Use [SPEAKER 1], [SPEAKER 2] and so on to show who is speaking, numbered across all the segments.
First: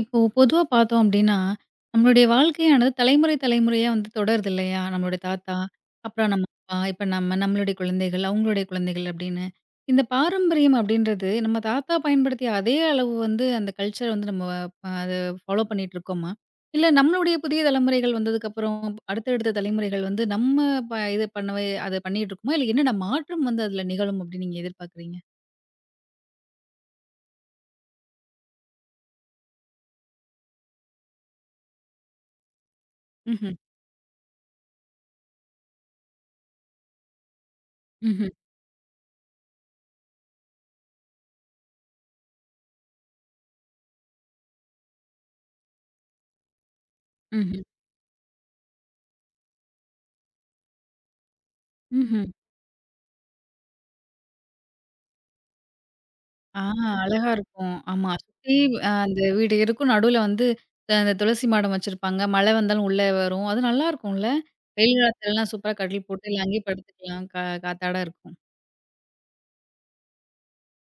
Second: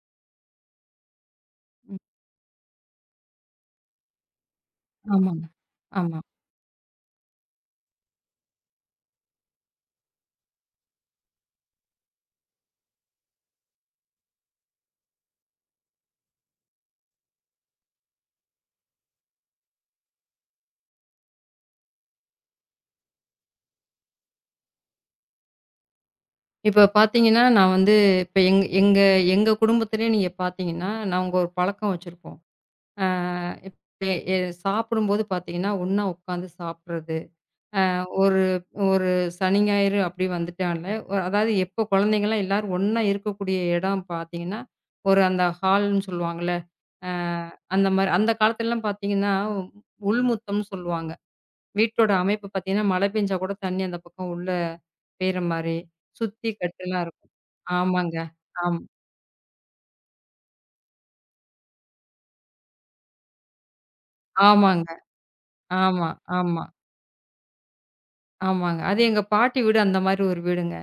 [SPEAKER 1] இப்போ பொதுவா பார்த்தோம் அப்படின்னா,
[SPEAKER 2] ம்.
[SPEAKER 1] நம்மளுடைய வாழ்க்கையானது தலைமுறை, தலைமுறையா வந்து தொடருது இல்லையா? நம்மளுடைய
[SPEAKER 2] ஆமாங்க.
[SPEAKER 1] தாத்தா,
[SPEAKER 2] ஆமா.
[SPEAKER 1] அப்புறம் நம்ம அப்பா, இப்ப நம்ம, நம்மளுடைய குழந்தைகள், அவங்களுடைய குழந்தைகள் அப்படின்னு. இந்த பாரம்பரியம் அப்படின்றது நம்ம தாத்தா பயன்படுத்திய அதே அளவு வந்து அந்த கல்ச்சர் வந்து நம்ம அத ஃபாலோ பண்ணிட்டு இருக்கோமா? இல்ல நம்மளுடைய புதிய தலைமுறைகள் வந்ததுக்கப்புறம் அடுத்தடுத்த தலைமுறைகள் வந்து நம்ம இது பண்ணவே அத பண்ணிட்டு இருக்கோமா? இல்ல என்னென்ன மாற்றம் வந்து அதுல நிகழும் அப்படின்னு நீங்க எதிர்பார்க்குறீங்க?
[SPEAKER 2] இப்ப பார்த்தீங்கன்னா, நான் வந்து இப்ப எங்க குடும்பத்திலயே நீங்க பார்த்தீங்கன்னா, நாங்க ஒரு பழக்கம் வச்சிருப்போம். ஆ
[SPEAKER 1] ம்ஹ்ம்.
[SPEAKER 2] இப்ப எ சாப்பிடும்போது பார்த்தீங்கன்னா, ஒண்ணா உட்காந்து சாப்பிடுறது.
[SPEAKER 1] ம்ஹ்ம்.
[SPEAKER 2] ஒரு ஒரு சனி, ஞாயிறு அப்படி வந்துட்டாலே ஒரு அதாவது எப்போ குழந்தைங்கலாம் எல்லாரும் ஒண்ணா இருக்கக்கூடிய இடம் பார்த்தீங்கன்னா, ஒரு அந்த ஹால்ன்னு சொல்லுவாங்கல்ல. அ
[SPEAKER 1] ம்ஹ்ம்.
[SPEAKER 2] அந்த மாரி அந்த காலத்துலலாம் பார்த்தீங்கன்னா, உள்முத்தம்ன்னு சொல்லுவாங்க. வீட்டோட
[SPEAKER 1] ம்ஹ்ம்.
[SPEAKER 2] அமைப்பு பார்த்தீங்கன்னா, மழை பெஞ்சா கூட தண்ணி அந்த பக்கம் உள்ள பெய்ற மாரி, சுத்தி
[SPEAKER 1] ஆ,
[SPEAKER 2] கட்டுலாம்
[SPEAKER 1] அழகா
[SPEAKER 2] இருக்கும்.
[SPEAKER 1] இருக்கும். ஆமா.
[SPEAKER 2] ஆமாங்க.
[SPEAKER 1] சுத்தி
[SPEAKER 2] ஆம்
[SPEAKER 1] அ அந்த வீடு இருக்கும். நடுவுல வந்து அந்த துளசி மாடம் வச்சிருப்பாங்க. மழை வந்தாலும் உள்ள வரும். அது நல்லாருக்கும்ல.
[SPEAKER 2] ஆமாங்க.
[SPEAKER 1] வெயில் காலத்துலலாம் சூப்பரா கட்டில்
[SPEAKER 2] ஆமா,
[SPEAKER 1] போட்டு எல்லாம்
[SPEAKER 2] ஆமா,
[SPEAKER 1] அங்கேயே படுத்துக்கலாம். காத்தாட இருக்கும்.
[SPEAKER 2] ஆமாங்க. அது எங்க பாட்டி வீடு அந்த மாரி ஒரு வீடுங்க.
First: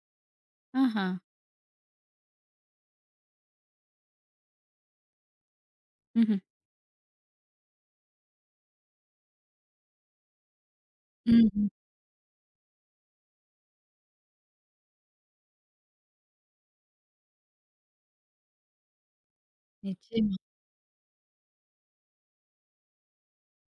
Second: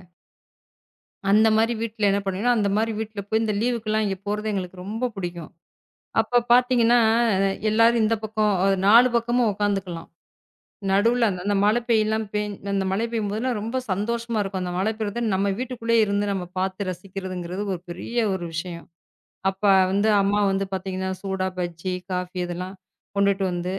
[SPEAKER 1] ஆஹா!
[SPEAKER 2] அந்த மாரி வீட்ல என்ன பண்ணுவேன்னா, அந்த மாரி வீட்ல போய் இந்த லீவுக்கெல்லாம் இங்க போறது எங்களுக்கு ரொம்ப பிடிக்கும்.
[SPEAKER 1] ம்ஹ்ம்.
[SPEAKER 2] அப்ப பார்த்தீங்கன்னா, எல்லாரும் இந்த பக்கம் 4 பக்கமும் உட்காந்துக்கலாம். நடுவுல அந்த அந்த
[SPEAKER 1] ம்ஹ்ம்.
[SPEAKER 2] மழை பெய்யலாம் பெய் அந்த மழை பெய்யும்போதெல்லாம் ரொம்ப சந்தோஷமா இருக்கும். அந்த மழை பெய்றத நம்ம வீட்டுக்குள்ளேயே இருந்து நம்ம பார்த்து ரசிக்கிறதுங்கிறது ஒரு பெரிய ஒரு விஷயம். அப்ப வந்து
[SPEAKER 1] நிச்சயமா,
[SPEAKER 2] அம்மா வந்து பார்த்தீங்கன்னா, சூடா பஜ்ஜி, காஃபி இதெல்லாம் கொண்டுட்டு வந்து,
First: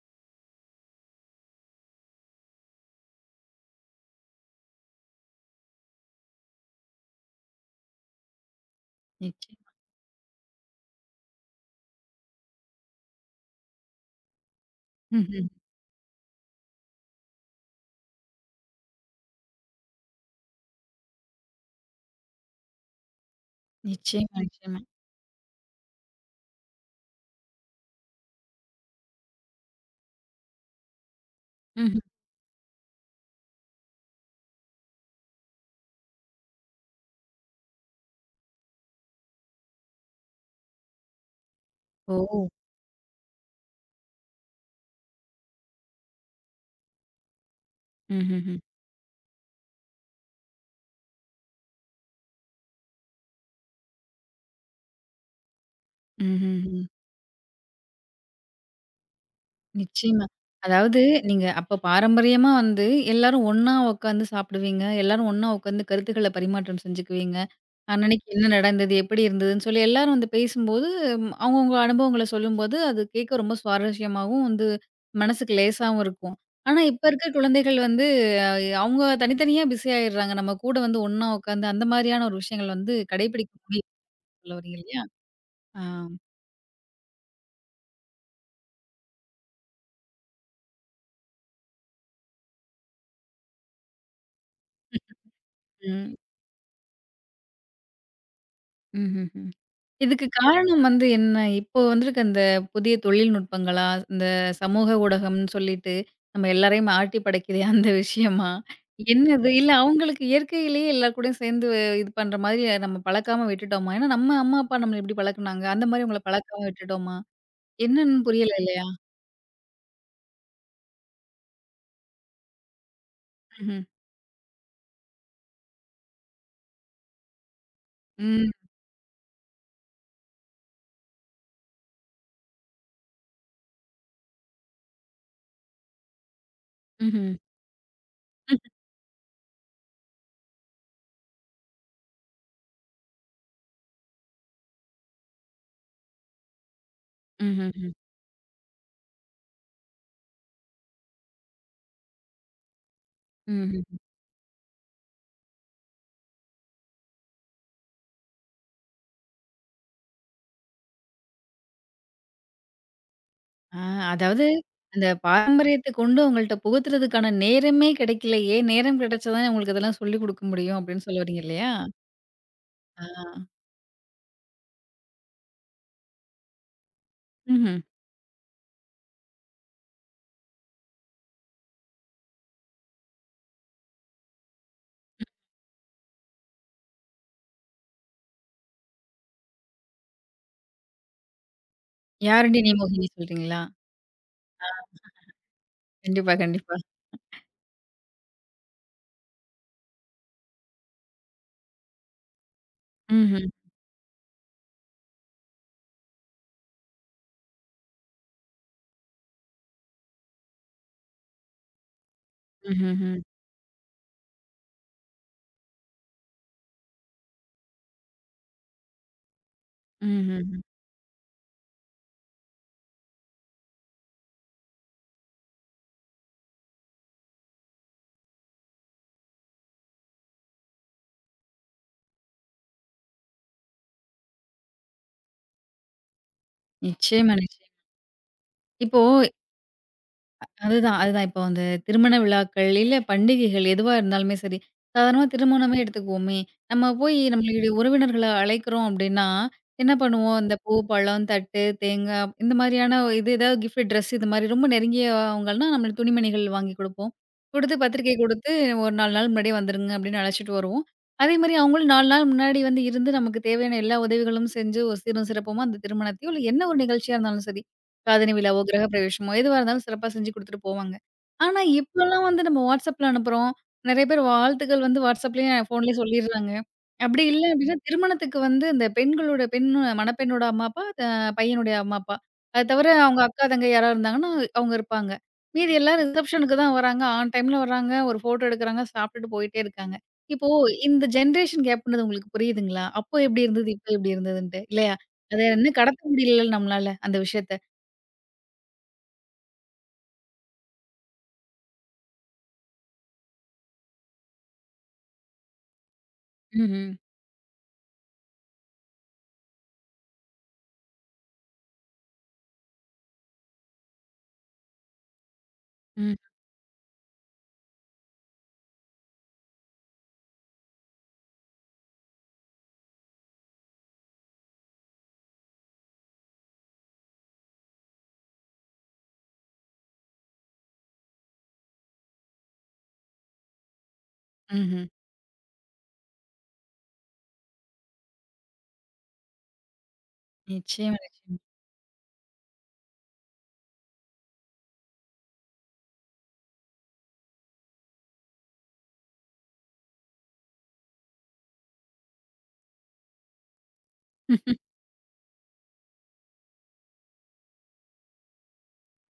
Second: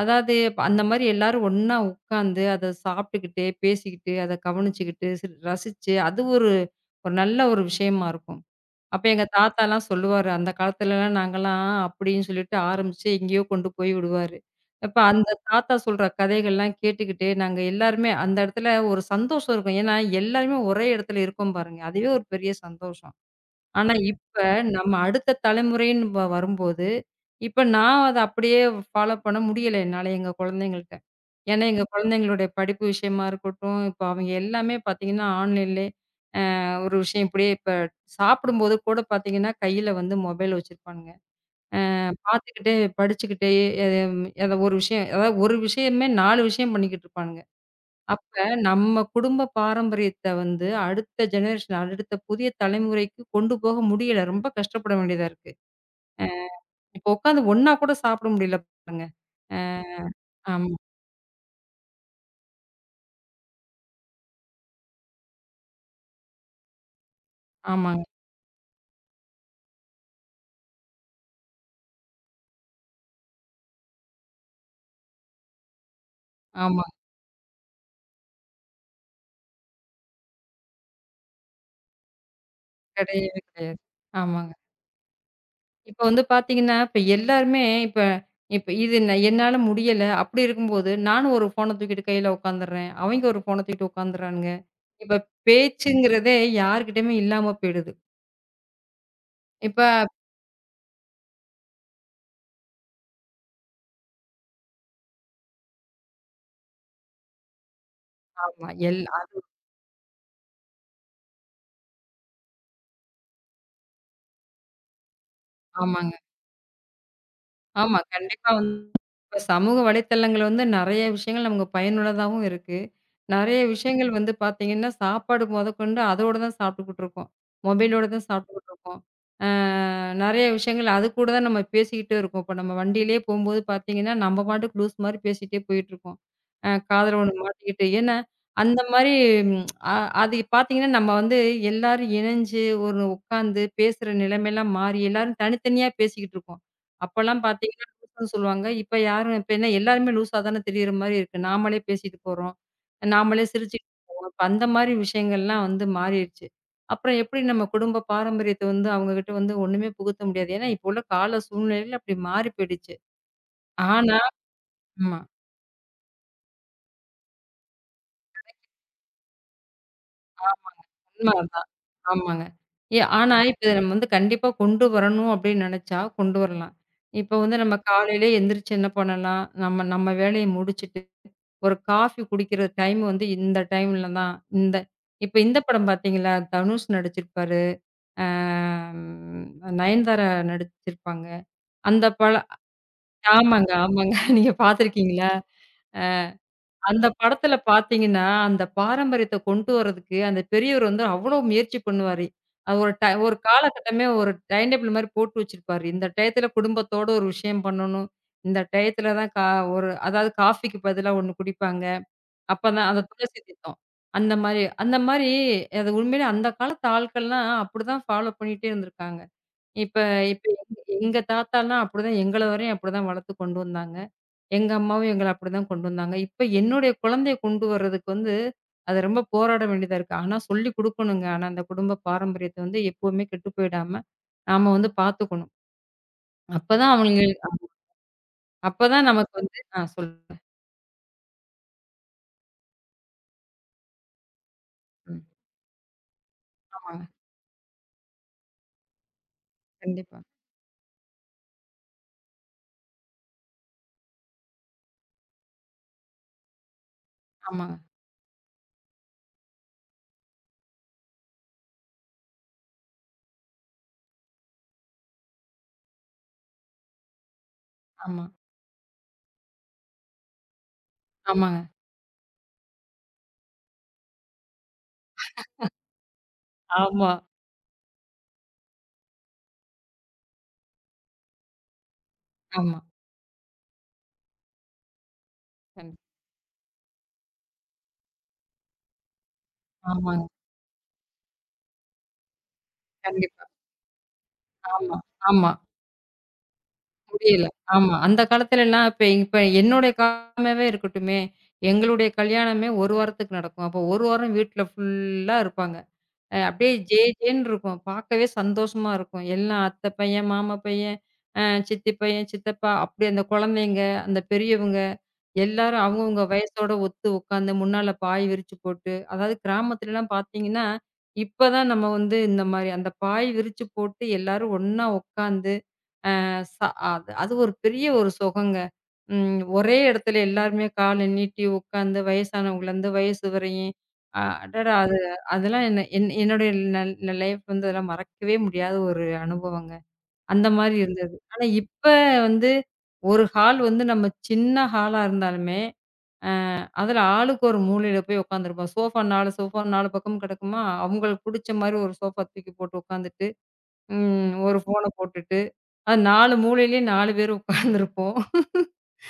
[SPEAKER 2] அதாவது இப்ப அந்த மாரி எல்லாரும் ஒண்ணா உட்காந்து, அத சாப்பிட்டுக்கிட்டு, பேசிக்கிட்டு, அத கவனிச்சுக்கிட்டு, ரசிச்சு, அது ஒரு ஒரு நல்ல ஒரு விஷயமா இருக்கும். அப்ப எங்க
[SPEAKER 1] நிச்சயம்.
[SPEAKER 2] தாத்தாலாம் சொல்லுவாரு, "அந்த காலத்துலலாம் நாங்கலாம்" அப்படின்னு சொல்லிட்டு ஆரம்பிச்சு, எங்கேயோ கொண்டு போய் விடுவாரு. இப்ப அந்த
[SPEAKER 1] ம்ஹ்ம்.
[SPEAKER 2] தாத்தா சொல்ற கதைகள்லாம் கேட்டுக்கிட்டு, நாங்க எல்லாருமே அந்த இடத்துல ஒரு சந்தோஷம் இருக்கும். ஏன்னா, எல்லாருமே ஒரே இடத்துல இருக்கோம் பாருங்க. அதுவே ஒரு பெரிய சந்தோஷம். ஆனா, இப்ப
[SPEAKER 1] நிச்சயமா, நிச்சயமா.
[SPEAKER 2] நம்ம அடுத்த தலைமுறைன்னு வரும்போது, இப்ப நான் அத அப்படியே ஃபாலோ பண்ண முடியல என்னால எங்க குழந்தைங்கள்ட்ட. ஏன்னா, எங்க
[SPEAKER 1] ம்ஹ்ம்.
[SPEAKER 2] குழந்தைங்களுடைய படிப்பு விஷயமா இருக்கட்டும், இப்ப அவங்க எல்லாமே பார்த்தீங்கன்னா, ஆன்லைன்லயே ஒரு விஷயம் இப்படியே இப்ப சாப்பிடும்போது கூட பார்த்தீங்கன்னா, கையில வந்து மொபைல் வச்சிருப்பானுங்க. நான்
[SPEAKER 1] ஓ!
[SPEAKER 2] பார்த்துக்கிட்டே, படிச்சுக்கிட்டே எ ஏதோ ஒரு விஷயம் அதாவது ஒரு விஷயமே 4 விஷயம் பண்ணிக்கிட்டு இருப்பானுங்க. அப்ப
[SPEAKER 1] ம்ஹ்ஹ்ம்.
[SPEAKER 2] நம்ம குடும்ப பாரம்பரியத்த வந்து அடுத்த ஜெனரேஷன், அடுத்த புதிய தலைமுறைக்கு கொண்டு போக முடியல. ரொம்ப கஷ்டப்பட வேண்டியதா இருக்கு.
[SPEAKER 1] ம்ஹ்ஹ்ம்.
[SPEAKER 2] இப்போ உட்காந்து ஒண்ணா கூட சாப்பிட முடியல பாருங்க. அ
[SPEAKER 1] நிச்சயமா.
[SPEAKER 2] ஆமா,
[SPEAKER 1] அதாவது நீங்க அப்ப பாரம்பரியமா வந்து எல்லாரும் ஒண்ணா உட்காந்து சாப்பிடுவீங்க. எல்லாரும் ஒண்ணா உட்காந்து கருத்துக்கள பரிமாற்றம் செஞ்சுக்குவீங்க.
[SPEAKER 2] ஆமாங்க,
[SPEAKER 1] அன்னன்னைக்கு என்ன நடந்தது? எப்படி இருந்ததுன்னு சொல்லி எல்லாரும் வந்து பேசும்போது, ம், அவங்கவங்க அனுபவங்கள சொல்லும்போது, அது கேட்க ரொம்ப சுவாரஸ்யமாவும் வந்து மனசுக்கு லேசாவும் இருக்கும். ஆனா
[SPEAKER 2] ஆமா.
[SPEAKER 1] இப்ப இருக்க குழந்தைகள் வந்து அவங்க தனித்தனியா பிஸி ஆயிடுறாங்க. நம்ம கூட வந்து ஒண்ணா உட்காந்து அந்த மாரியான ஒரு விஷயங்கள் வந்து
[SPEAKER 2] கிடையவே
[SPEAKER 1] கடைபிடிக்க
[SPEAKER 2] கிடையாது.
[SPEAKER 1] முடியல
[SPEAKER 2] ஆமாங்க.
[SPEAKER 1] சொல்ல வரீங்க இல்லையா? ஆ.
[SPEAKER 2] இப்ப வந்து பார்த்தீங்கன்னா, இப்ப எல்லாருமே இப்ப இப்ப இது ந என்னால முடியல. அப்படி இருக்கும்போது, நானும் ஒரு ஃபோன தூக்கிட்டு கையில உட்காந்துர்றேன். அவெங்க ஒரு ஃபோன தூக்கிட்டு உட்காந்துர்றானுங்க. இப்ப
[SPEAKER 1] ம்.
[SPEAKER 2] பேச்சுங்கிறதே யார்கிட்டயுமே இல்லாம போயிடுது.
[SPEAKER 1] ம்ஹ்ஹ்ம்.
[SPEAKER 2] இப்ப
[SPEAKER 1] இதுக்கு காரணம் வந்து என்ன? இப்போ வந்திருக்க அந்த புதிய தொழில்நுட்பங்களா? இந்த சமூக ஊடகம்ன்னு சொல்லிட்டு, நம்ம எல்லாரையும் ஆட்டி படைக்குதே அந்த விஷயமா?
[SPEAKER 2] ஆமா.
[SPEAKER 1] என்னது? இல்ல அவங்களுக்கு இயற்கையிலேயே எல்லார் கூடயும் சேர்ந்து இது பண்ற மாதிரி நம்ம பழக்காம விட்டுட்டோமா? ஏன்னா நம்ம அம்மா, அப்பா நம்மள எப்படி பழக்குனாங்க, அந்த மாரி
[SPEAKER 2] ஆமாங்க.
[SPEAKER 1] உங்கள பழக்காம விட்டுட்டோமா?
[SPEAKER 2] ஆமா.
[SPEAKER 1] என்னன்னு
[SPEAKER 2] கண்டிப்பா
[SPEAKER 1] புரியல
[SPEAKER 2] வந்து
[SPEAKER 1] இல்லையா?
[SPEAKER 2] இப்ப சமூக வலைத்தளங்கள் வந்து நெறைய விஷயங்கள் நமக்கு பயனுள்ளதாவும் இருக்கு. நெறைய
[SPEAKER 1] ம்ஹ்ம்.
[SPEAKER 2] விஷயங்கள் வந்து பார்த்தீங்கன்னா, சாப்பாடு மொதற்கொண்டு அதோட தான் சாப்பிட்டுக்கிட்டு இருக்கோம். மொபைலோட தான்
[SPEAKER 1] ம்.
[SPEAKER 2] சாப்பிட்டுக்கிட்டு இருக்கோம். அ நெறைய விஷயங்கள் அது கூட தான் நம்ம பேசிக்கிட்டு இருக்கோம். இப்ப நம்ம வண்டியிலேயே போம்போது பார்த்தீங்கன்னா, நம்ம பாட்டுக்கு லூஸ் மாரி பேசிட்டே போயிட்டுருக்கோம். காதுல
[SPEAKER 1] ம்ஹ்ம்.
[SPEAKER 2] ஒண்ணு மாட்டிக்கிட்டு. ஏன்னா, அந்த மாரி அ அது பார்த்தீங்கன்னா, நம்ம வந்து எல்லாரும் இணைஞ்சு ஒரு உட்காந்து பேசுற நிலைமைலாம் மாறி எல்லாரும் தனித்தனியா பேசிக்கிட்டு இருக்கோம். அப்பலாம் பார்த்தீங்கன்னா
[SPEAKER 1] ம்ஹ்ஹ்ம்.
[SPEAKER 2] லூசுன்னு சொல்லுவாங்க. இப்ப யாரும் இப்ப என்ன எல்லாருமே லூசா தானே திரியிற மாரி இருக்கு. நாமளே பேசிட்டு போறோம். நாமளே சிரிச்சுட்டு
[SPEAKER 1] ம்ஹ்ம்.
[SPEAKER 2] போறோம். இப்ப அந்த மாரி விஷயங்கள்லாம் வந்து மாறிருச்சு. அப்புறம் எப்படி நம்ம குடும்ப பாரம்பரியத்த வந்து அவங்ககிட்ட வந்து ஒண்ணுமே புகுத்த முடியாது. ஏன்னா, இப்ப உள்ள கால சூழ்நிலையில அப்படி மாறி போயிடுச்சு.
[SPEAKER 1] ஆ,
[SPEAKER 2] ஆனா
[SPEAKER 1] அதாவது அந்த
[SPEAKER 2] ஆமா.
[SPEAKER 1] பாரம்பரியத்த கொண்டு உங்கள்ட்ட புகுத்துறதுக்கான நேரமே கிடைக்கலையே! நேரம் கிடைச்சா தானே உங்களுக்கு இதெல்லாம் சொல்லிக் குடுக்க முடியும் அப்படின்னு சொல்ல
[SPEAKER 2] உண்ம
[SPEAKER 1] வரீங்க
[SPEAKER 2] அதான்.
[SPEAKER 1] இல்லையா?
[SPEAKER 2] ஆமாங்க.
[SPEAKER 1] ஆ.
[SPEAKER 2] ஆனா, இப்ப நம்ம வந்து கண்டிப்பா கொண்டு வரணும் அப்படின்னு நெனச்சா கொண்டு வரலாம். இப்ப வந்து நம்ம
[SPEAKER 1] ம்ஹ்ம்.
[SPEAKER 2] காலையிலே எந்திரிச்சு என்ன பண்ணலாம்? நம்ம நம்ம வேலைய முடிச்சுட்டு, ஒரு காஃபி குடிக்கிற டைம் வந்து இந்த டைம்ல தான். இந்த இப்ப இந்த படம் பார்த்தீங்களா? தனுஷ் நடிச்சிருப்பாரு. ஆம் நயன்தாரா நடிச்சிருப்பாங்க. அந்த பழ
[SPEAKER 1] "யாருடி நீ மோகினி" சொல்றீங்களா?
[SPEAKER 2] ஆமாங்க, ஆமாங்க. நீங்க பார்த்துருக்கீங்களா?
[SPEAKER 1] கண்டிப்பா, கண்டிப்பா.
[SPEAKER 2] அந்த படத்துல பார்த்தீங்கன்னா, அந்த பாரம்பரியத்த கொண்டு வரதுக்கு, அந்த பெரியவர் வந்து அவ்ளோ முயற்சி பண்ணுவாரு. அது ஒரு
[SPEAKER 1] ம்ஹ்ம்.
[SPEAKER 2] காலகட்டமே ஒரு டைம் டேபிள் மாரி போட்டு வச்சிருப்பாரு. இந்த டயத்துல குடும்பத்தோட ஒரு விஷயம் பண்ணணும். இந்த டயத்துல தான் கா ஒரு அதாவது காஃபிக்கு பதிலா 1 குடிப்பாங்க. அப்பதான் அந்த
[SPEAKER 1] ம்ஹ்ஹ்ம்.
[SPEAKER 2] துளசி தீர்த்தம். அந்த மாரி அந்த மாரி அது உண்மையிலே அந்த காலத்து ஆட்கள்லாம் அப்படிதான் ஃபாலோ பண்ணிட்டே இருந்திருக்காங்க. இப்ப இப்ப
[SPEAKER 1] ம்ஹ்ஹ்ம்.
[SPEAKER 2] எங்க எங்க தாத்தாலாம் அப்படிதான் எங்கள வரையும் அப்படிதான் வளர்த்து கொண்டு வந்தாங்க. எங்க அம்மாவும் எங்கள அப்படிதான் கொண்டு வந்தாங்க. இப்ப என்னுடைய குழந்தைய கொண்டு வர்றதுக்கு வந்து, அது ரொம்ப போராட வேண்டியதா இருக்கு. ஆனா சொல்லிக் குடுக்கணுங்க. ஆனா அந்த குடும்ப பாரம்பரியத்த வந்து எப்பவுமே கெட்டு போயிடாம, நாம வந்து பாத்துக்கணும். அப்பதான் அவங்களுக்கு
[SPEAKER 1] நிச்சயமா,
[SPEAKER 2] ஆமா.
[SPEAKER 1] நிச்சயமா. இப்போ
[SPEAKER 2] அப்பதான் நமக்கு வந்து ஆ சொல்லுங்க.
[SPEAKER 1] அதுதான், அதுதான். இப்போ அந்த திருமண விழாக்கள், இல்ல பண்டிகைகள் எதுவா இருந்தாலுமே சரி,
[SPEAKER 2] ம்.
[SPEAKER 1] சாதாரணமா திருமணமே எடுத்துக்குவோமே, நம்ம
[SPEAKER 2] ஆமாங்க.
[SPEAKER 1] போய் நம்மளுடைய உறவினர்கள அழைக்கிறோம் அப்படின்னா, என்ன
[SPEAKER 2] கண்டிப்பா.
[SPEAKER 1] பண்ணுவோம்? இந்த பூ, பழம், தட்டு, தேங்காய் இந்த மாதிரியான இது ஏதாவது கிஃப்ட் ட்ரெஸ் இது மாதிரி ரொம்ப நெருங்கியவங்கன்னா, நம்மளுக்கு துணிமணிகள் வாங்கி குடுப்போம்.
[SPEAKER 2] ஆமாங்க.
[SPEAKER 1] குடுத்து பத்திரிக்கை குடுத்து, ஒரு 4 நாள் முன்னாடியே வந்துருங்க அப்படின்னு அழைச்சிட்டு வருவோம். அதே மாரி அவங்களும் 4 நாள் முன்னாடி வந்து இருந்து நமக்கு தேவையான எல்லா உதவிகளும் செஞ்சு, ஒரு சீரும் சிறப்புமா அந்த திருமணத்தையோ, இல்ல என்ன ஒரு நிகழ்ச்சியா இருந்தாலும் சரி,
[SPEAKER 2] ஆமா.
[SPEAKER 1] காதணி விழாவோ, கிரகப்பிரவேசமோ எதுவா இருந்தாலும் சிறப்பா செஞ்சு குடுத்துட்டு போவாங்க. ஆனா,
[SPEAKER 2] ஆமாங்க.
[SPEAKER 1] இப்பலாம் வந்து நம்ம WhatsAppல அனுப்புறோம். நெறைய பேர் வாழ்த்துக்கள் வந்து WhatsAppலயும், ஃபோன்லயே சொல்லிர்றாங்க.
[SPEAKER 2] ஆமா.
[SPEAKER 1] அப்படி இல்ல அப்படின்னா, திருமணத்துக்கு வந்து இந்த பெண்களோட பெண் மணப்பெண்ணோட அம்மா, அப்பா, பையனுடைய அம்மா, அப்பா. அது
[SPEAKER 2] ஆமா. ஆமா.
[SPEAKER 1] தவிர அவங்க அக்கா, தங்கை யாராவது இருந்தாங்கன்னா, அவங்க இருப்பாங்க. மீதி
[SPEAKER 2] கண்
[SPEAKER 1] எல்லாரும் ரிசப்ஷனுக்கு தான் வராங்க. ஆன் டைம்ல வராங்க. ஒரு ஃபோட்டோ எடுக்குறாங்க. சாப்பிட்டுட்டு போயிட்டே இருக்காங்க.
[SPEAKER 2] ஆமாங்க.
[SPEAKER 1] இப்போ இந்த ஜெனரேஷன் கேப்ன்றது உங்களுக்கு புரியுதுங்களா? அப்போ எப்படி
[SPEAKER 2] கண்டிப்பா.
[SPEAKER 1] இருந்தது? இப்போ எப்படி இருந்ததுன்ட்டு இல்லையா?
[SPEAKER 2] ஆமா.
[SPEAKER 1] அத
[SPEAKER 2] ஆமா.
[SPEAKER 1] இன்னும் கடத்த முடியல நம்மளால அந்த
[SPEAKER 2] முடியல.
[SPEAKER 1] விஷயத்த.
[SPEAKER 2] ஆமா. அந்த காலத்துலலாம் இப்ப இப்ப என்னுடைய காலமாவே இருக்கட்டுமே, எங்களுடைய கல்யாணமே 1 வாரத்துக்கு நடக்கும். அப்போ 1 வாரம் வீட்ல ஃபுல்லா இருப்பாங்க. அப்படியே
[SPEAKER 1] ம்ஹ்ம்.
[SPEAKER 2] ஜேன்னு இருக்கும். பார்க்கவே சந்தோஷமா இருக்கும். எல்லாம் அத்தை பையன், மாமா பையன், அ சித்தி பையன், சித்தப்பா அப்படி அந்த குழந்தைங்க, அந்த பெரியவங்க எல்லாரும்
[SPEAKER 1] ம்.
[SPEAKER 2] அவங்கவங்க வயசோட ஒத்து உட்காந்து முன்னால பாய் விரிச்சு போட்டு, அதாவது கிராமத்துலலாம் பார்த்தீங்கன்னா, இப்ப தான் நம்ம வந்து இந்த மாரி அந்த பாய் விரிச்சு போட்டு எல்லாரும் ஒண்ணா உட்காந்து ச அது அது ஒரு பெரிய ஒரு சுகங்க. ம் ஒரே இடத்துல எல்லாருமே கால நீட்டி உட்காந்து வயசானவங்கலேருந்து வயசு வரையும், அடடா!
[SPEAKER 1] ம்ஹ்ம்.
[SPEAKER 2] அது அதெல்லாம் என்ன என்னுடைய லைஃப் வந்து அதெல்லாம் மறக்கவே முடியாத ஒரு அனுபவங்க. அந்த மாரி
[SPEAKER 1] நிச்சயமா.
[SPEAKER 2] இருந்தது. ஆனா இப்ப வந்து ஒரு ஹால் வந்து நம்ம சின்ன ஹாலா இருந்தாலுமே, அதுல ஆளுக்கு ஒரு மூலையில போய் உட்காந்துருப்போம். சோஃபா 4 பக்கமும் கிடக்குமா, அவங்களுக்கு புடிச்ச மாரி ஒரு சோஃபா தூக்கி போட்டு உட்காந்துட்டு, ம் ஒரு ஃபோன போட்டுட்டு 4 மூலையிலயும் 4 பேர் உட்கார்ந்துருப்போம்.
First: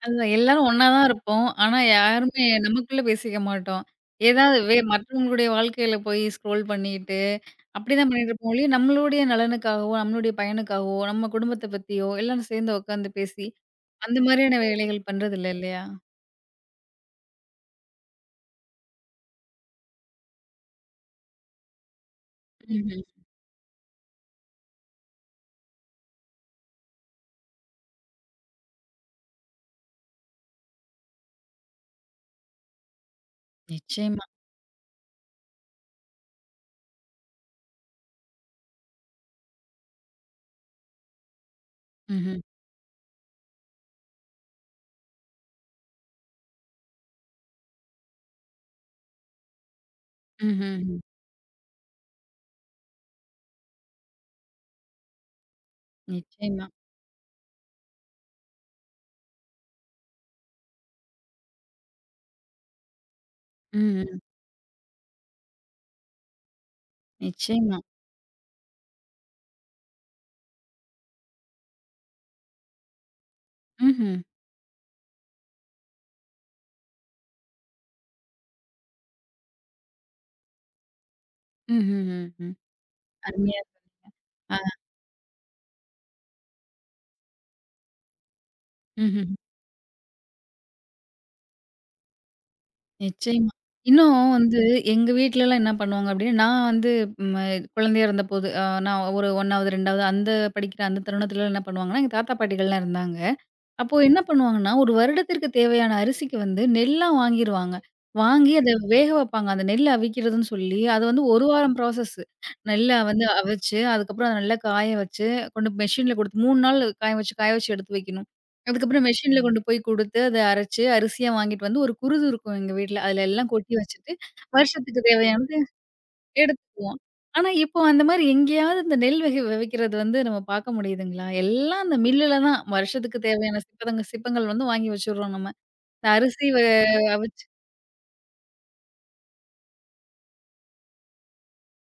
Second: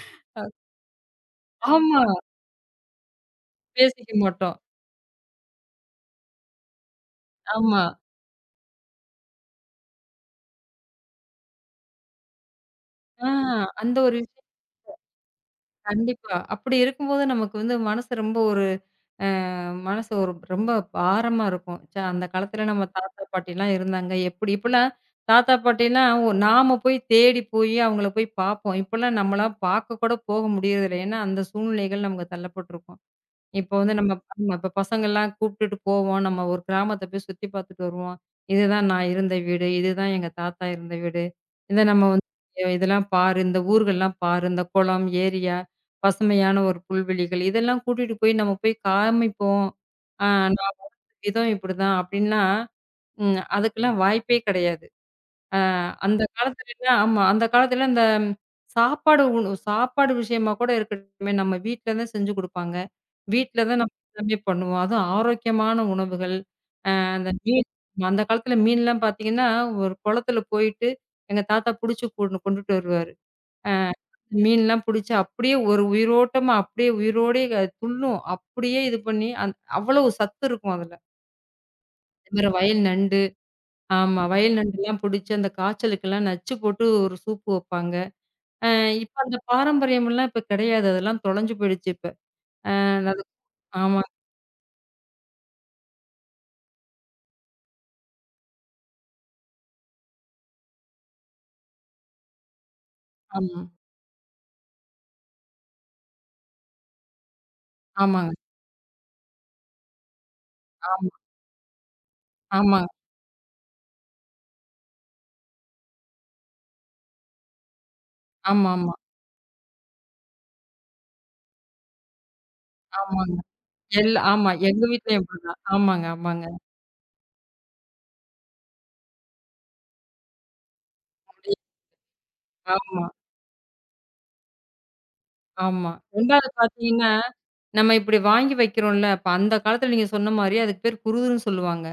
[SPEAKER 1] அதுதான் எல்லாரும் ஒண்ணா தான் இருப்போம். ஆனா,
[SPEAKER 2] ஆமா.
[SPEAKER 1] யாருமே நமக்குள்ள பேசிக்க மாட்டோம்.
[SPEAKER 2] பேசிக்க மாட்டோம்.
[SPEAKER 1] ஏதாவது வே மற்றவங்களுடைய வாழ்க்கையில போய் ஸ்க்ரோல் பண்ணிட்டு,
[SPEAKER 2] ஆமா.
[SPEAKER 1] அப்படிதான் பண்ணிட்டு இருப்போம் ஒழிய, நம்மளுடைய நலனுக்காகவோ, நம்மளுடைய பயனுக்காகவோ, நம்ம குடும்பத்த பத்தியோ, எல்லாரும் சேர்ந்து உட்காந்து
[SPEAKER 2] ஆ
[SPEAKER 1] பேசி,
[SPEAKER 2] அந்த ஒரு
[SPEAKER 1] அந்த
[SPEAKER 2] விஷயம்.
[SPEAKER 1] மாதிரியான வேலைகள் பண்றதில்ல இல்லையா?
[SPEAKER 2] கண்டிப்பா. அப்படி இருக்கும்போது நமக்கு வந்து மனசு ரொம்ப ஒரு அ மனசு ஒரு ரொம்ப பாரமா இருக்கும். ச்ச அந்த காலத்துல நம்ம
[SPEAKER 1] ம்ஹ்ம்.
[SPEAKER 2] தாத்தா பாட்டிலாம் இருந்தாங்க. எப்படி இப்பலாம் தாத்தா பாட்டிலாம் நாம போய் தேடி போய் அவங்கள போய் பார்ப்போம். இப்பலாம் நம்மளா பார்க்க கூட போக முடியறதில்ல. ஏன்னா அந்த சூழ்நிலைகள் நமக்கு தள்ளப்பட்டுருக்கோம். இப்போ வந்து நம்ம
[SPEAKER 1] நிச்சயமா.
[SPEAKER 2] ஆமா, இப்ப பசங்கள்லாம் கூப்பிட்டுட்டு போவோம். நம்ம ஒரு கிராமத்த போய் சுத்தி பார்த்துட்டு வருவோம். இதுதான் நான் இருந்த வீடு. இதுதான் எங்க தாத்தா இருந்த வீடு. இத நம்ம வந்து
[SPEAKER 1] ம்ஹ்ம்.
[SPEAKER 2] இதெல்லாம் பாரு, இந்த ஊர்கள்லாம் பாரு, இந்த குளம், ஏரியா, பசுமையான ஒரு புல்வெளிகள் இதெல்லாம் கூட்டிட்டு போய் நம்ம போய் காமிப்போம். ஆ
[SPEAKER 1] ம்ஹ்ம்.
[SPEAKER 2] நாலு
[SPEAKER 1] ம்.
[SPEAKER 2] விதம் இப்படிதான் அப்படின்லாம் ம் அதுக்கெல்லாம் வாய்ப்பே கிடையாது. அ அந்த
[SPEAKER 1] நிச்சயமா.
[SPEAKER 2] காலத்துலலாம் ஆமா. அந்த காலத்துல இந்த சாப்பாடு விஷயமா கூட இருக்கட்டுமே, நம்ம வீட்ல தான் செஞ்சு குடுப்பாங்க. வீட்ல தான் நம்ம
[SPEAKER 1] ம்ஹ்ம்.
[SPEAKER 2] எல்லாமே பண்ணுவோம். அதுவும் ஆரோக்கியமான உணவுகள். அ அந்த மீன்
[SPEAKER 1] நிச்சயமா.
[SPEAKER 2] அந்த காலத்துல மீன்லாம் பாத்தீங்கன்னா, ஒரு குளத்துல போயிட்டு எங்க தாத்தா புடிச்சு கொண்டுட்டு வருவாரு. அ
[SPEAKER 1] ம்ஹ்ம்.
[SPEAKER 2] மீன்லாம் புடிச்சு அப்படியே ஒரு உயிரோட்டமா அப்படியே உயிரோடயே துள்ளும். அப்படியே இது பண்ணி அவ்வளவு சத்து இருக்கும் அதுல.
[SPEAKER 1] ம்ஹ்ம். ம்.
[SPEAKER 2] வேற
[SPEAKER 1] ம்.
[SPEAKER 2] வயல் நண்டு
[SPEAKER 1] அருமையா.
[SPEAKER 2] ஆமா. வயல்
[SPEAKER 1] ஆ.
[SPEAKER 2] நண்டுலாம் புடிச்சு அந்த காய்ச்சலுக்கெல்லாம் நச்சு போட்டு ஒரு சூப்பு வைப்பாங்க. அ இப்ப
[SPEAKER 1] ம்ஹ்ம்.
[SPEAKER 2] அந்த பாரம்பரியம்லாம் இப்ப கிடையாது. அதெல்லாம் தொலைஞ்சு போயிடுச்சு இப்ப. அ அது
[SPEAKER 1] நிச்சயமா.
[SPEAKER 2] ஆமா,
[SPEAKER 1] இன்னும் வந்து எங்க வீட்லலாம் என்ன பண்ணுவாங்க அப்டின்னா, நான் வந்து ம குழந்தையா இருந்தபோது, நான் ஒரு 1வது, 2வது அந்த படிக்கிற அந்த தருணத்துலலாம் என்ன பண்ணுவாங்கன்னா, எங்க தாத்தா, பாட்டிகள்லாம் இருந்தாங்க.
[SPEAKER 2] ஆமா,
[SPEAKER 1] அப்போ என்ன பண்ணுவாங்கன்னா, ஒரு வருடத்திற்கு தேவையான அரிசிக்கு வந்து நெல்லா வாங்கிருவாங்க.
[SPEAKER 2] ஆமாங்க,
[SPEAKER 1] வாங்கி அத வேக வப்பாங்க. அந்த நெல் அவிக்கிறதுன்னு சொல்லி, அது
[SPEAKER 2] ஆமா,
[SPEAKER 1] வந்து 1 வாரம் ப்ராசஸ்.
[SPEAKER 2] ஆமா,
[SPEAKER 1] நெல்ல வந்து அவிச்சு, அதுக்கப்புறம் அத நல்லா காய வச்சு, கொண்டு மெஷின்ல குடுத்து 3 நாள் காய வச்சு, காய வச்சு எடுத்து வைக்கணும்.
[SPEAKER 2] ஆமாமா,
[SPEAKER 1] அதுக்கப்புறம் மெஷின்ல ம். கொண்டு போய் குடுத்து, அத அரைச்சு, அரிசியா வாங்கிட்டு வந்து ஒரு குருது இருக்கும் எங்க வீட்ல. அதுல
[SPEAKER 2] ஆமாங்க.
[SPEAKER 1] எல்லாம் கொட்டி வச்சுட்டு,
[SPEAKER 2] ஆமா. எங்க
[SPEAKER 1] வருஷத்துக்கு
[SPEAKER 2] வீட்லயும்
[SPEAKER 1] தேவையானது
[SPEAKER 2] அப்படிதான். ஆமாங்க, ஆமாங்க.
[SPEAKER 1] எடுத்துக்கலாம். ஆனா, இப்போ அந்த மாரி எங்கேயாவது இந்த நெல் வகை விதைக்கிறது வந்து நம்ம பார்க்க முடியுதுங்களா?
[SPEAKER 2] முடிய
[SPEAKER 1] எல்லாம் அந்த மில்லுல தான்
[SPEAKER 2] ஆமா,
[SPEAKER 1] வருஷத்துக்கு தேவையான சிப்பதங்க சிப்பங்கள் வந்து வாங்கி வச்சுடுறோம் நம்ம.
[SPEAKER 2] ஆமா.
[SPEAKER 1] இந்த அரிசி
[SPEAKER 2] 2வது
[SPEAKER 1] வ
[SPEAKER 2] பார்த்தீங்கன்னா,
[SPEAKER 1] அவிச்சு
[SPEAKER 2] நம்ம இப்படி வாங்கி வைக்கிறோம்ல, அப்ப அந்த காலத்துல நீங்க சொன்ன மாரி அதுக்கு பேர் குருதுன்னு சொல்லுவாங்க.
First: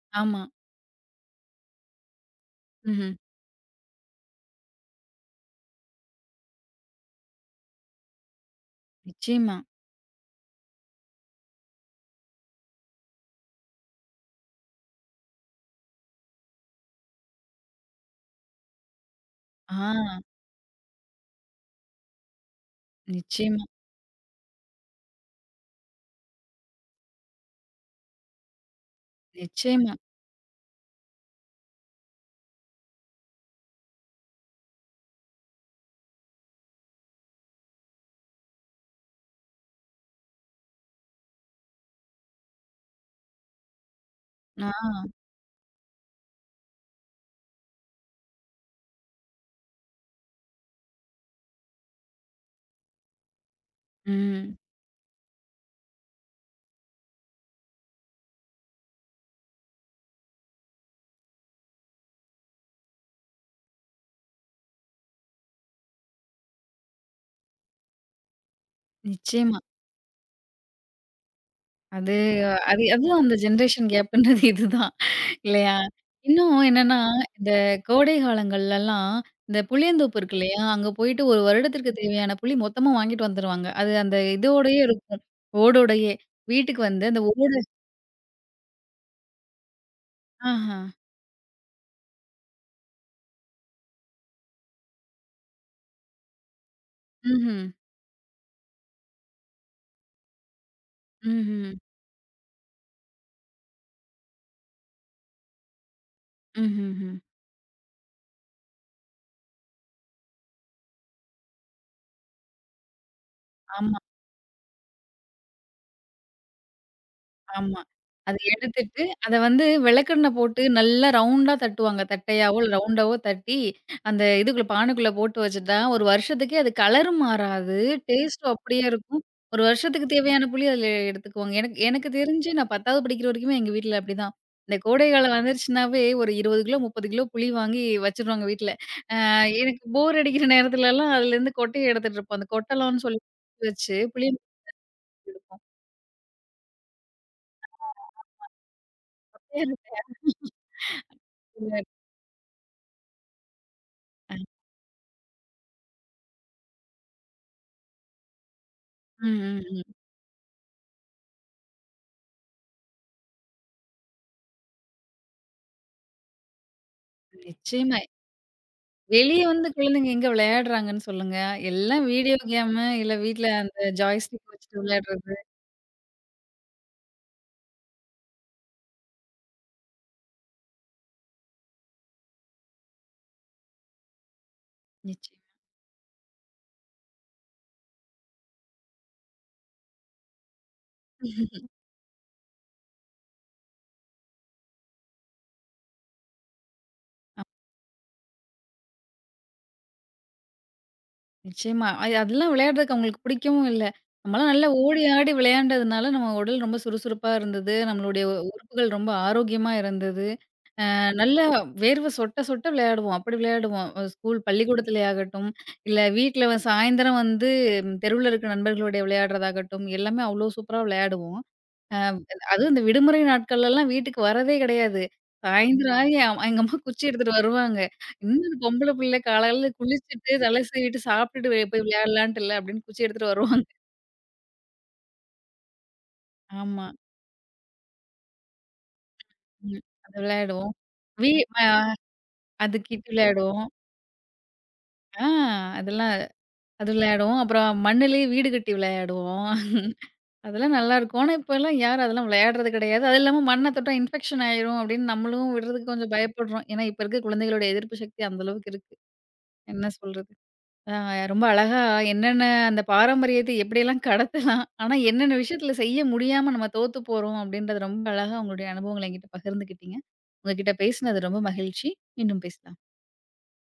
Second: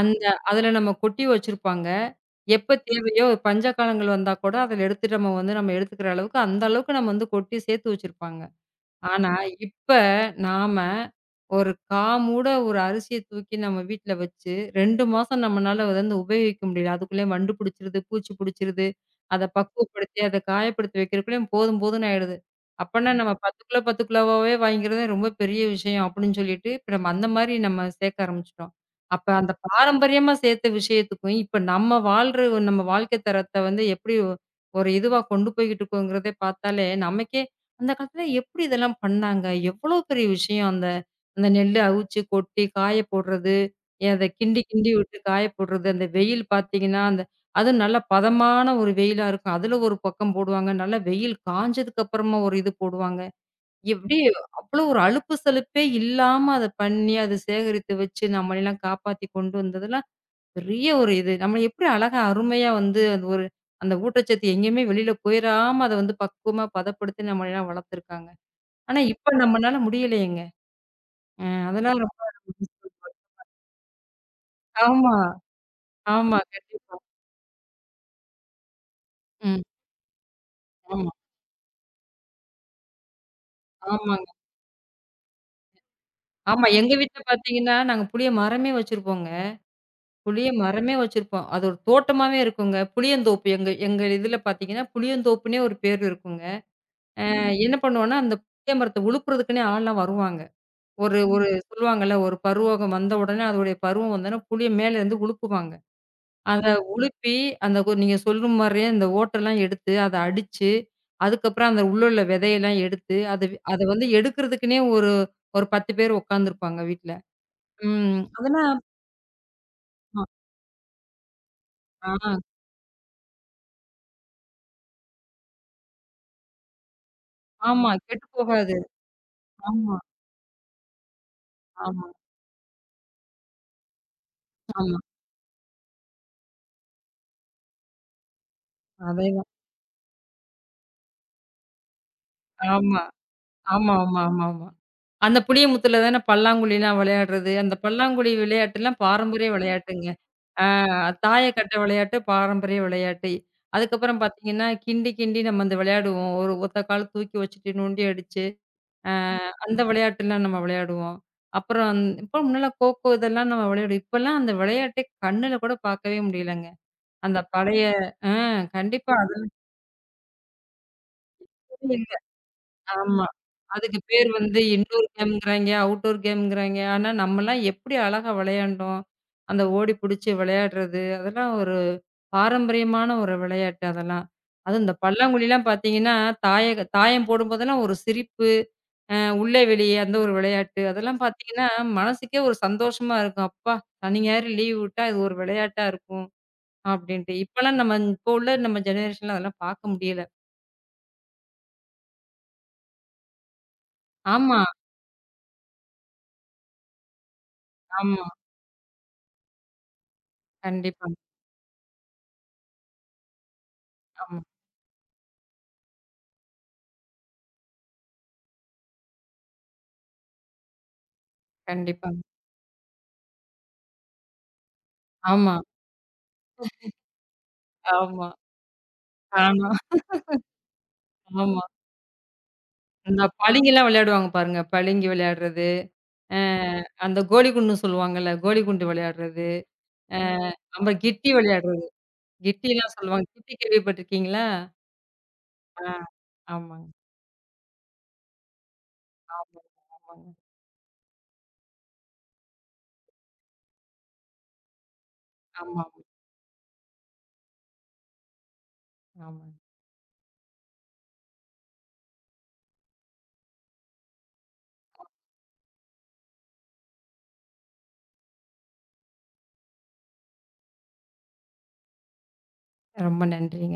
[SPEAKER 2] அந்த
[SPEAKER 1] ஆமா.
[SPEAKER 2] அதுல நம்ம கொட்டி வச்சிருப்பாங்க. எப்ப
[SPEAKER 1] ம்ஹ்ம்.
[SPEAKER 2] தேவையோ பஞ்ச காலங்கள் வந்தா கூட, அதுல எடுத்து நம்ம வந்து நம்ம எடுத்துக்கிற அளவுக்கு, அந்த அளவுக்கு நம்ம வந்து கொட்டி சேர்த்து வச்சிருப்பாங்க. ஆனா,
[SPEAKER 1] நிச்சயமா.
[SPEAKER 2] இப்ப நாம ஒரு அரிசிய தூக்கி நம்ம வீட்ல வச்சு 2 மாசம் நம்மனால வந்து உபயோகிக்க முடியல. அதுக்குள்ளேயும் வண்டு புடிச்சிருது, பூச்சி புடிச்சிருது. அத
[SPEAKER 1] ஆ
[SPEAKER 2] பக்குவப்படுத்தி, அத காயப்படுத்தி வைக்கிறதுக்குள்ளயும் போதும் போதும்ன்னு ஆயிடுது. அப்பன்னா நம்ம 10
[SPEAKER 1] நிச்சயமா,
[SPEAKER 2] கிலோ 10 கிலோவாவே வாங்கிறது ரொம்ப பெரிய விஷயம் அப்படின்னு சொல்லிட்டு, இப்ப நம்ம அந்த மாரி நம்ம சேர்க்க ஆரம்பிச்சுட்டோம். அப்ப அந்த
[SPEAKER 1] நிச்சயமா.
[SPEAKER 2] பாரம்பரியமா சேர்த்த விஷயத்துக்கும், இப்ப நம்ம வாழ்ற நம்ம வாழ்க்கை தரத்த வந்து எப்படி ஒரு இதுவா கொண்டு போய்கிட்டு இருக்கோங்கிறதே பார்த்தாலே, நமக்கே அந்த காலத்துல எப்படி இதெல்லாம் பண்ணாங்க? எவ்வளோ பெரிய விஷயம் அந்த அந்த நெல்லு அவிச்சு, கொட்டி, காய போடுறது, அத கிண்டி
[SPEAKER 1] ஆ.
[SPEAKER 2] கிண்டி விட்டு காய போடுறது, அந்த வெயில் பார்த்தீங்கன்னா, அந்த அதுவும் நல்ல பதமான ஒரு வெயிலா இருக்கும். அதுல ஒரு பக்கம் போடுவாங்க. நல்லா வெயில் காஞ்சதுக்கு அப்புறமா ஒரு இது போடுவாங்க. எப்படியே
[SPEAKER 1] ம்.
[SPEAKER 2] அவ்வளோ ஒரு அலுப்பு சலுப்பே இல்லாம அத பண்ணி, அத சேகரித்து வச்சு, நம்மளெல்லாம் காப்பாத்தி கொண்டு வந்ததெல்லாம் பெரிய ஒரு இது. நம்ம எப்படி அழகா அருமையா வந்து அது ஒரு அந்த ஊட்டச்சத்து எங்கேயுமே வெளியில போயிறாம அத வந்து பக்குவமா பதப்படுத்தி நம்மளெல்லாம் வளர்த்துருக்காங்க. ஆனா, இப்ப
[SPEAKER 1] நிச்சயமா.
[SPEAKER 2] நம்மனால முடியலையேங்க. அ அதெல்லாம்
[SPEAKER 1] அது
[SPEAKER 2] ரொம்ப
[SPEAKER 1] அது அதுதான் அந்த ஜெனரேஷன் கேப்ன்றது இதுதான்.
[SPEAKER 2] ஆமா,
[SPEAKER 1] இல்லையா?
[SPEAKER 2] ஆமா.
[SPEAKER 1] இன்னும்
[SPEAKER 2] கண்டிப்பா.
[SPEAKER 1] என்னன்னா, இந்த கோடை காலங்கள்லலாம், இந்த
[SPEAKER 2] ம்.
[SPEAKER 1] புளியந்தோப்பு இருக்கு இல்லையா? அங்க
[SPEAKER 2] ஆமா,
[SPEAKER 1] போயிட்டு 1 வருடத்திற்கு தேவையான புளி மொத்தமா வாங்கிட்டு வந்துருவாங்க. அது அந்த
[SPEAKER 2] ஆமாங்க.
[SPEAKER 1] இதோடயே இருக்கும். ஓடோடயே.
[SPEAKER 2] ஆமா.
[SPEAKER 1] வீட்டுக்கு
[SPEAKER 2] எங்க
[SPEAKER 1] வந்து
[SPEAKER 2] வீட்ல
[SPEAKER 1] அந்த ஓடு
[SPEAKER 2] பார்த்தீங்கன்னா, நாங்க புளிய மரமே வச்சிருப்போங்க. புளிய
[SPEAKER 1] ஆஹா.
[SPEAKER 2] மரமே வச்சிருப்போம். அது ஒரு தோட்டமாவே இருக்குங்க. புளியந்தோப்பு எங்க எங்க இதுல பார்த்தீங்கன்னா, புளியந்தோப்புன்னே ஒரு பேர் இருக்குங்க. அ
[SPEAKER 1] ம்ஹ்ம்.
[SPEAKER 2] என்ன பண்ணுவோம்னா, அந்த புளிய மரத்த உழுப்புறதுக்குன்னே ஆள்லாம் வருவாங்க. ஒரு ஒரு
[SPEAKER 1] ம்ஹ்ம்.
[SPEAKER 2] சொல்லுவாங்கல்ல, ஒரு பருவகம் வந்த உடனே, அதோடைய பருவம் வந்தோனே புளிய மேலேருந்து உழுப்புவாங்க. அத
[SPEAKER 1] ம்ஹ்ஹ்ம்.
[SPEAKER 2] உலுப்பி, அந்த கொ நீங்க சொல்ற மாரியே அந்த ஓட்டெல்லாம் எடுத்து, அத அடிச்சு, அதுக்கப்புறம் அந்த உள்ள உள்ள விதையெல்லாம் எடுத்து, அது அத
[SPEAKER 1] ஆமா.
[SPEAKER 2] வந்து எடுக்கிறதுக்குன்னே ஒரு ஒரு 10 பேர் உட்காந்துருப்பாங்க வீட்ல.
[SPEAKER 1] ஆமா.
[SPEAKER 2] ம்.
[SPEAKER 1] அத
[SPEAKER 2] அதெல்லாம்
[SPEAKER 1] எடுத்துட்டு, அத வந்து
[SPEAKER 2] ஆமா
[SPEAKER 1] விளக்கெண்ணெ போட்டு நல்லா ரவுண்டா தட்டுவாங்க.
[SPEAKER 2] ஆ
[SPEAKER 1] தட்டையாவோ, இல்ல ரவுண்டாவோ தட்டி, அந்த இதுக்குள்ள பானைக்குள்ள போட்டு வச்சுட்டா, ஒரு வருஷத்துக்கே அது கலரும் மாறாது.
[SPEAKER 2] ஆமா. கெட்டு
[SPEAKER 1] டேஸ்ட்டும்
[SPEAKER 2] போகாது.
[SPEAKER 1] அப்படியே இருக்கும். ஒரு
[SPEAKER 2] ஆமா,
[SPEAKER 1] வருஷத்துக்கு தேவையான புளி அதில எடுத்துக்குவாங்க. எனக்கு
[SPEAKER 2] ஆமா,
[SPEAKER 1] எனக்கு தெரிஞ்சு நான் 10வது படிக்கிற வரைக்குமே எங்க வீட்ல அப்படிதான். இந்த
[SPEAKER 2] ஆமா.
[SPEAKER 1] கோடை காலம் வந்துருச்சுனாவே, ஒரு 20 கிலோ, 30 கிலோ புளி வாங்கி வச்சுருவாங்க வீட்ல. அ
[SPEAKER 2] அதேதான்.
[SPEAKER 1] எனக்கு போர் அடிக்கிற நேரத்துலலாம் அதுலேருந்து கொட்டைய எடுத்துட்டு இருப்போம். அந்த
[SPEAKER 2] ஆமா,
[SPEAKER 1] கொட்டலாம்ன்னு சொல்லி
[SPEAKER 2] ஆமா,
[SPEAKER 1] வச்சு
[SPEAKER 2] ஆமா,
[SPEAKER 1] புளிய
[SPEAKER 2] ஆமா, ஆமா. அந்த
[SPEAKER 1] எடுப்போம்.
[SPEAKER 2] புளியமுத்துல தானே பல்லாங்குழிலாம் விளையாடுறது. அந்த பல்லாங்குழி விளையாட்டுலாம் பாரம்பரிய விளையாட்டுங்க. தாய கட்ட விளையாட்டு, பாரம்பரிய விளையாட்டு. அதுக்கப்புறம் பார்த்தீங்கன்னா, கிண்டி கிண்டி நம்ம அந்த விளையாடுவோம். ஒரு ஒத்த கால தூக்கி வச்சுட்டு நொண்டி அடிச்சு, அ
[SPEAKER 1] ம், ம்.
[SPEAKER 2] அந்த
[SPEAKER 1] ம்.
[SPEAKER 2] விளையாட்டுலாம் நம்ம விளையாடுவோம். அப்புறம் இப்போ முன்னலாம் கோகோ இதெல்லாம் நம்ம விளையாடுவோம். இப்பலாம் அந்த விளையாட்டே கண்ணுல கூட பார்க்கவே முடியலங்க. அந்த பழைய
[SPEAKER 1] நிச்சயமா.
[SPEAKER 2] ஆ கண்டிப்பா.
[SPEAKER 1] வெளிய வந்து குழந்தைங்க எங்க விளையாடுறாங்கன்னு சொல்லுங்க. எல்லாம்
[SPEAKER 2] அதுலயும்
[SPEAKER 1] வீடியோ கேமு, இல்ல
[SPEAKER 2] ஆமா.
[SPEAKER 1] வீட்ல அந்த
[SPEAKER 2] அதுக்கு பேர்
[SPEAKER 1] ஜாய்ஸ்டிக்
[SPEAKER 2] வந்து
[SPEAKER 1] வச்சுட்டு
[SPEAKER 2] இன்டோர்
[SPEAKER 1] விளையாடுறது.
[SPEAKER 2] கேம்ங்கிறாய்ங்க, அவுட்டோர் கேம்ங்கிறாய்ங்க. ஆனா நம்மலாம் எப்படி அழகா விளையாண்டோம். அந்த ஓடி புடிச்சு விளையாடுறது, அதெல்லாம் ஒரு பாரம்பரியமான ஒரு விளையாட்டு அதெல்லாம். அதுவும் இந்த
[SPEAKER 1] நிச்சயம்.
[SPEAKER 2] பல்லாங்குழிலாம் பார்த்தீங்கன்னா, தாயக தாயம் போடும்போதெல்லாம் ஒரு சிரிப்பு, அ உள்ளே வெளியே அந்த ஒரு விளையாட்டு. அதெல்லாம் பார்த்தீங்கன்னா, மனசுக்கே ஒரு சந்தோஷமா இருக்கும். அப்பா! சனி, ஞாயிறு லீவ் விட்டா இது ஒரு விளையாட்டா இருக்கும் அப்படின்ட்டு. இப்பலாம் நம்ம இப்போ உள்ள நம்ம ஜெனரேஷன்ல அதெல்லாம் பார்க்க முடியல.
[SPEAKER 1] நிச்சயமா. அதெல்லாம் விளையாடுறதுக்கு அவங்களுக்கு பிடிக்கவும் இல்ல. நம்மலாம்
[SPEAKER 2] ஆமா,
[SPEAKER 1] நல்லா ஓடி ஆடி விளையாண்டதுனால, நம்ம உடல் ரொம்ப சுறுசுறுப்பா இருந்தது. நம்மளுடைய
[SPEAKER 2] ஆமா.
[SPEAKER 1] உறுப்புகள் ரொம்ப ஆரோக்கியமா இருந்தது.
[SPEAKER 2] கண்டிப்பா.
[SPEAKER 1] நல்லா வேர்வை சொட்ட சொட்ட விளையாடுவோம். அப்படி விளையாடுவோம். ஸ்கூல்
[SPEAKER 2] ஆமா.
[SPEAKER 1] பள்ளிக்கூடத்திலே ஆகட்டும், இல்ல வீட்ல சாயந்தரம் வந்து தெருவுல இருக்க நண்பர்களோட விளையாடுறதாகட்டும், எல்லாமே அவ்ளோ சூப்பரா விளையாடுவோம்.
[SPEAKER 2] கண்டிப்பா.
[SPEAKER 1] அதுவும் இந்த விடுமுறை நாட்கள்லலாம் வீட்டுக்கு வரதே கிடையாது.
[SPEAKER 2] ஆமா.
[SPEAKER 1] சாயந்தரம் ம். ஆகி அம் எங்க அம்மா குச்சி எடுத்துட்டு வருவாங்க.
[SPEAKER 2] ஆமா.
[SPEAKER 1] "என்ன இது பொம்பள பிள்ளை காலையில
[SPEAKER 2] ஆமா,
[SPEAKER 1] குளிச்சுட்டு, தலை சீவிட்டு, சாப்பிட்டுட்டு
[SPEAKER 2] ஆமா.
[SPEAKER 1] போய் விளையாடலான்ட்டு இல்ல" அப்படின்னு குச்சி
[SPEAKER 2] இந்த
[SPEAKER 1] எடுத்துட்டு வருவாங்க.
[SPEAKER 2] பளிங்கிலாம் விளையாடுவாங்க பாருங்க. பளிங்கு விளையாடுறது. அ
[SPEAKER 1] ஆமா.
[SPEAKER 2] அந்த கோலிகுண்டு சொல்லுவாங்கல்ல. கோலிகுண்டு விளையாடுறது.
[SPEAKER 1] ம். அது
[SPEAKER 2] அ
[SPEAKER 1] விளையாடுவோம்.
[SPEAKER 2] அப்புறம் கிட்டி
[SPEAKER 1] வீ ம
[SPEAKER 2] விளையாடுறது.
[SPEAKER 1] அது
[SPEAKER 2] கிட்டிலாம்
[SPEAKER 1] கிட்டி
[SPEAKER 2] சொல்லுவாங்க. கிட்டி
[SPEAKER 1] விளையாடுவோம்.
[SPEAKER 2] கேள்விப்பட்டுருக்கீங்களா?
[SPEAKER 1] ஆ
[SPEAKER 2] ஆ.
[SPEAKER 1] அதெல்லாம்
[SPEAKER 2] ஆமாங்க.
[SPEAKER 1] அது விளையாடுவோம். அப்புறம் மண்ணுலயே வீடு கட்டி விளையாடுவோம்.
[SPEAKER 2] ஆமாங்க, ஆமாங்க.
[SPEAKER 1] அதெல்லாம் நல்லாயிருக்கும். ஆனா இப்பலாம் யாரும் அதெல்லாம் விளையாடுறது கிடையாது. அது இல்லாம மண்ண தொட்டா இன்ஃபெக்ஷன் ஆயிரும் அப்படின்னு நம்மளும்
[SPEAKER 2] ஆமா,
[SPEAKER 1] விடுறதுக்கு கொஞ்சம் பயப்படுறோம். ஏன்னா இப்ப இருக்க குழந்தைகளோட எதிர்ப்பு சக்தி அந்த அளவுக்கு இருக்கு.
[SPEAKER 2] ஆமா.
[SPEAKER 1] என்ன சொல்றது? ஆ ரொம்ப அழகா என்னென்ன அந்த பாரம்பரியத்தை எப்படியெல்லாம் கடத்தலாம்? ஆனா, என்னென்ன விஷயத்துல செய்ய முடியாம நம்ம தோத்து போறோம் அப்படின்றது ரொம்ப அழகா உங்களுடைய அனுபவங்கள என்கிட்ட பகிர்ந்துக்கிட்டீங்க. உங்ககிட்ட பேசினது ரொம்ப மகிழ்ச்சி. மீண்டும் பேசலாம்.
[SPEAKER 2] ரொம்ப நன்றிங்க.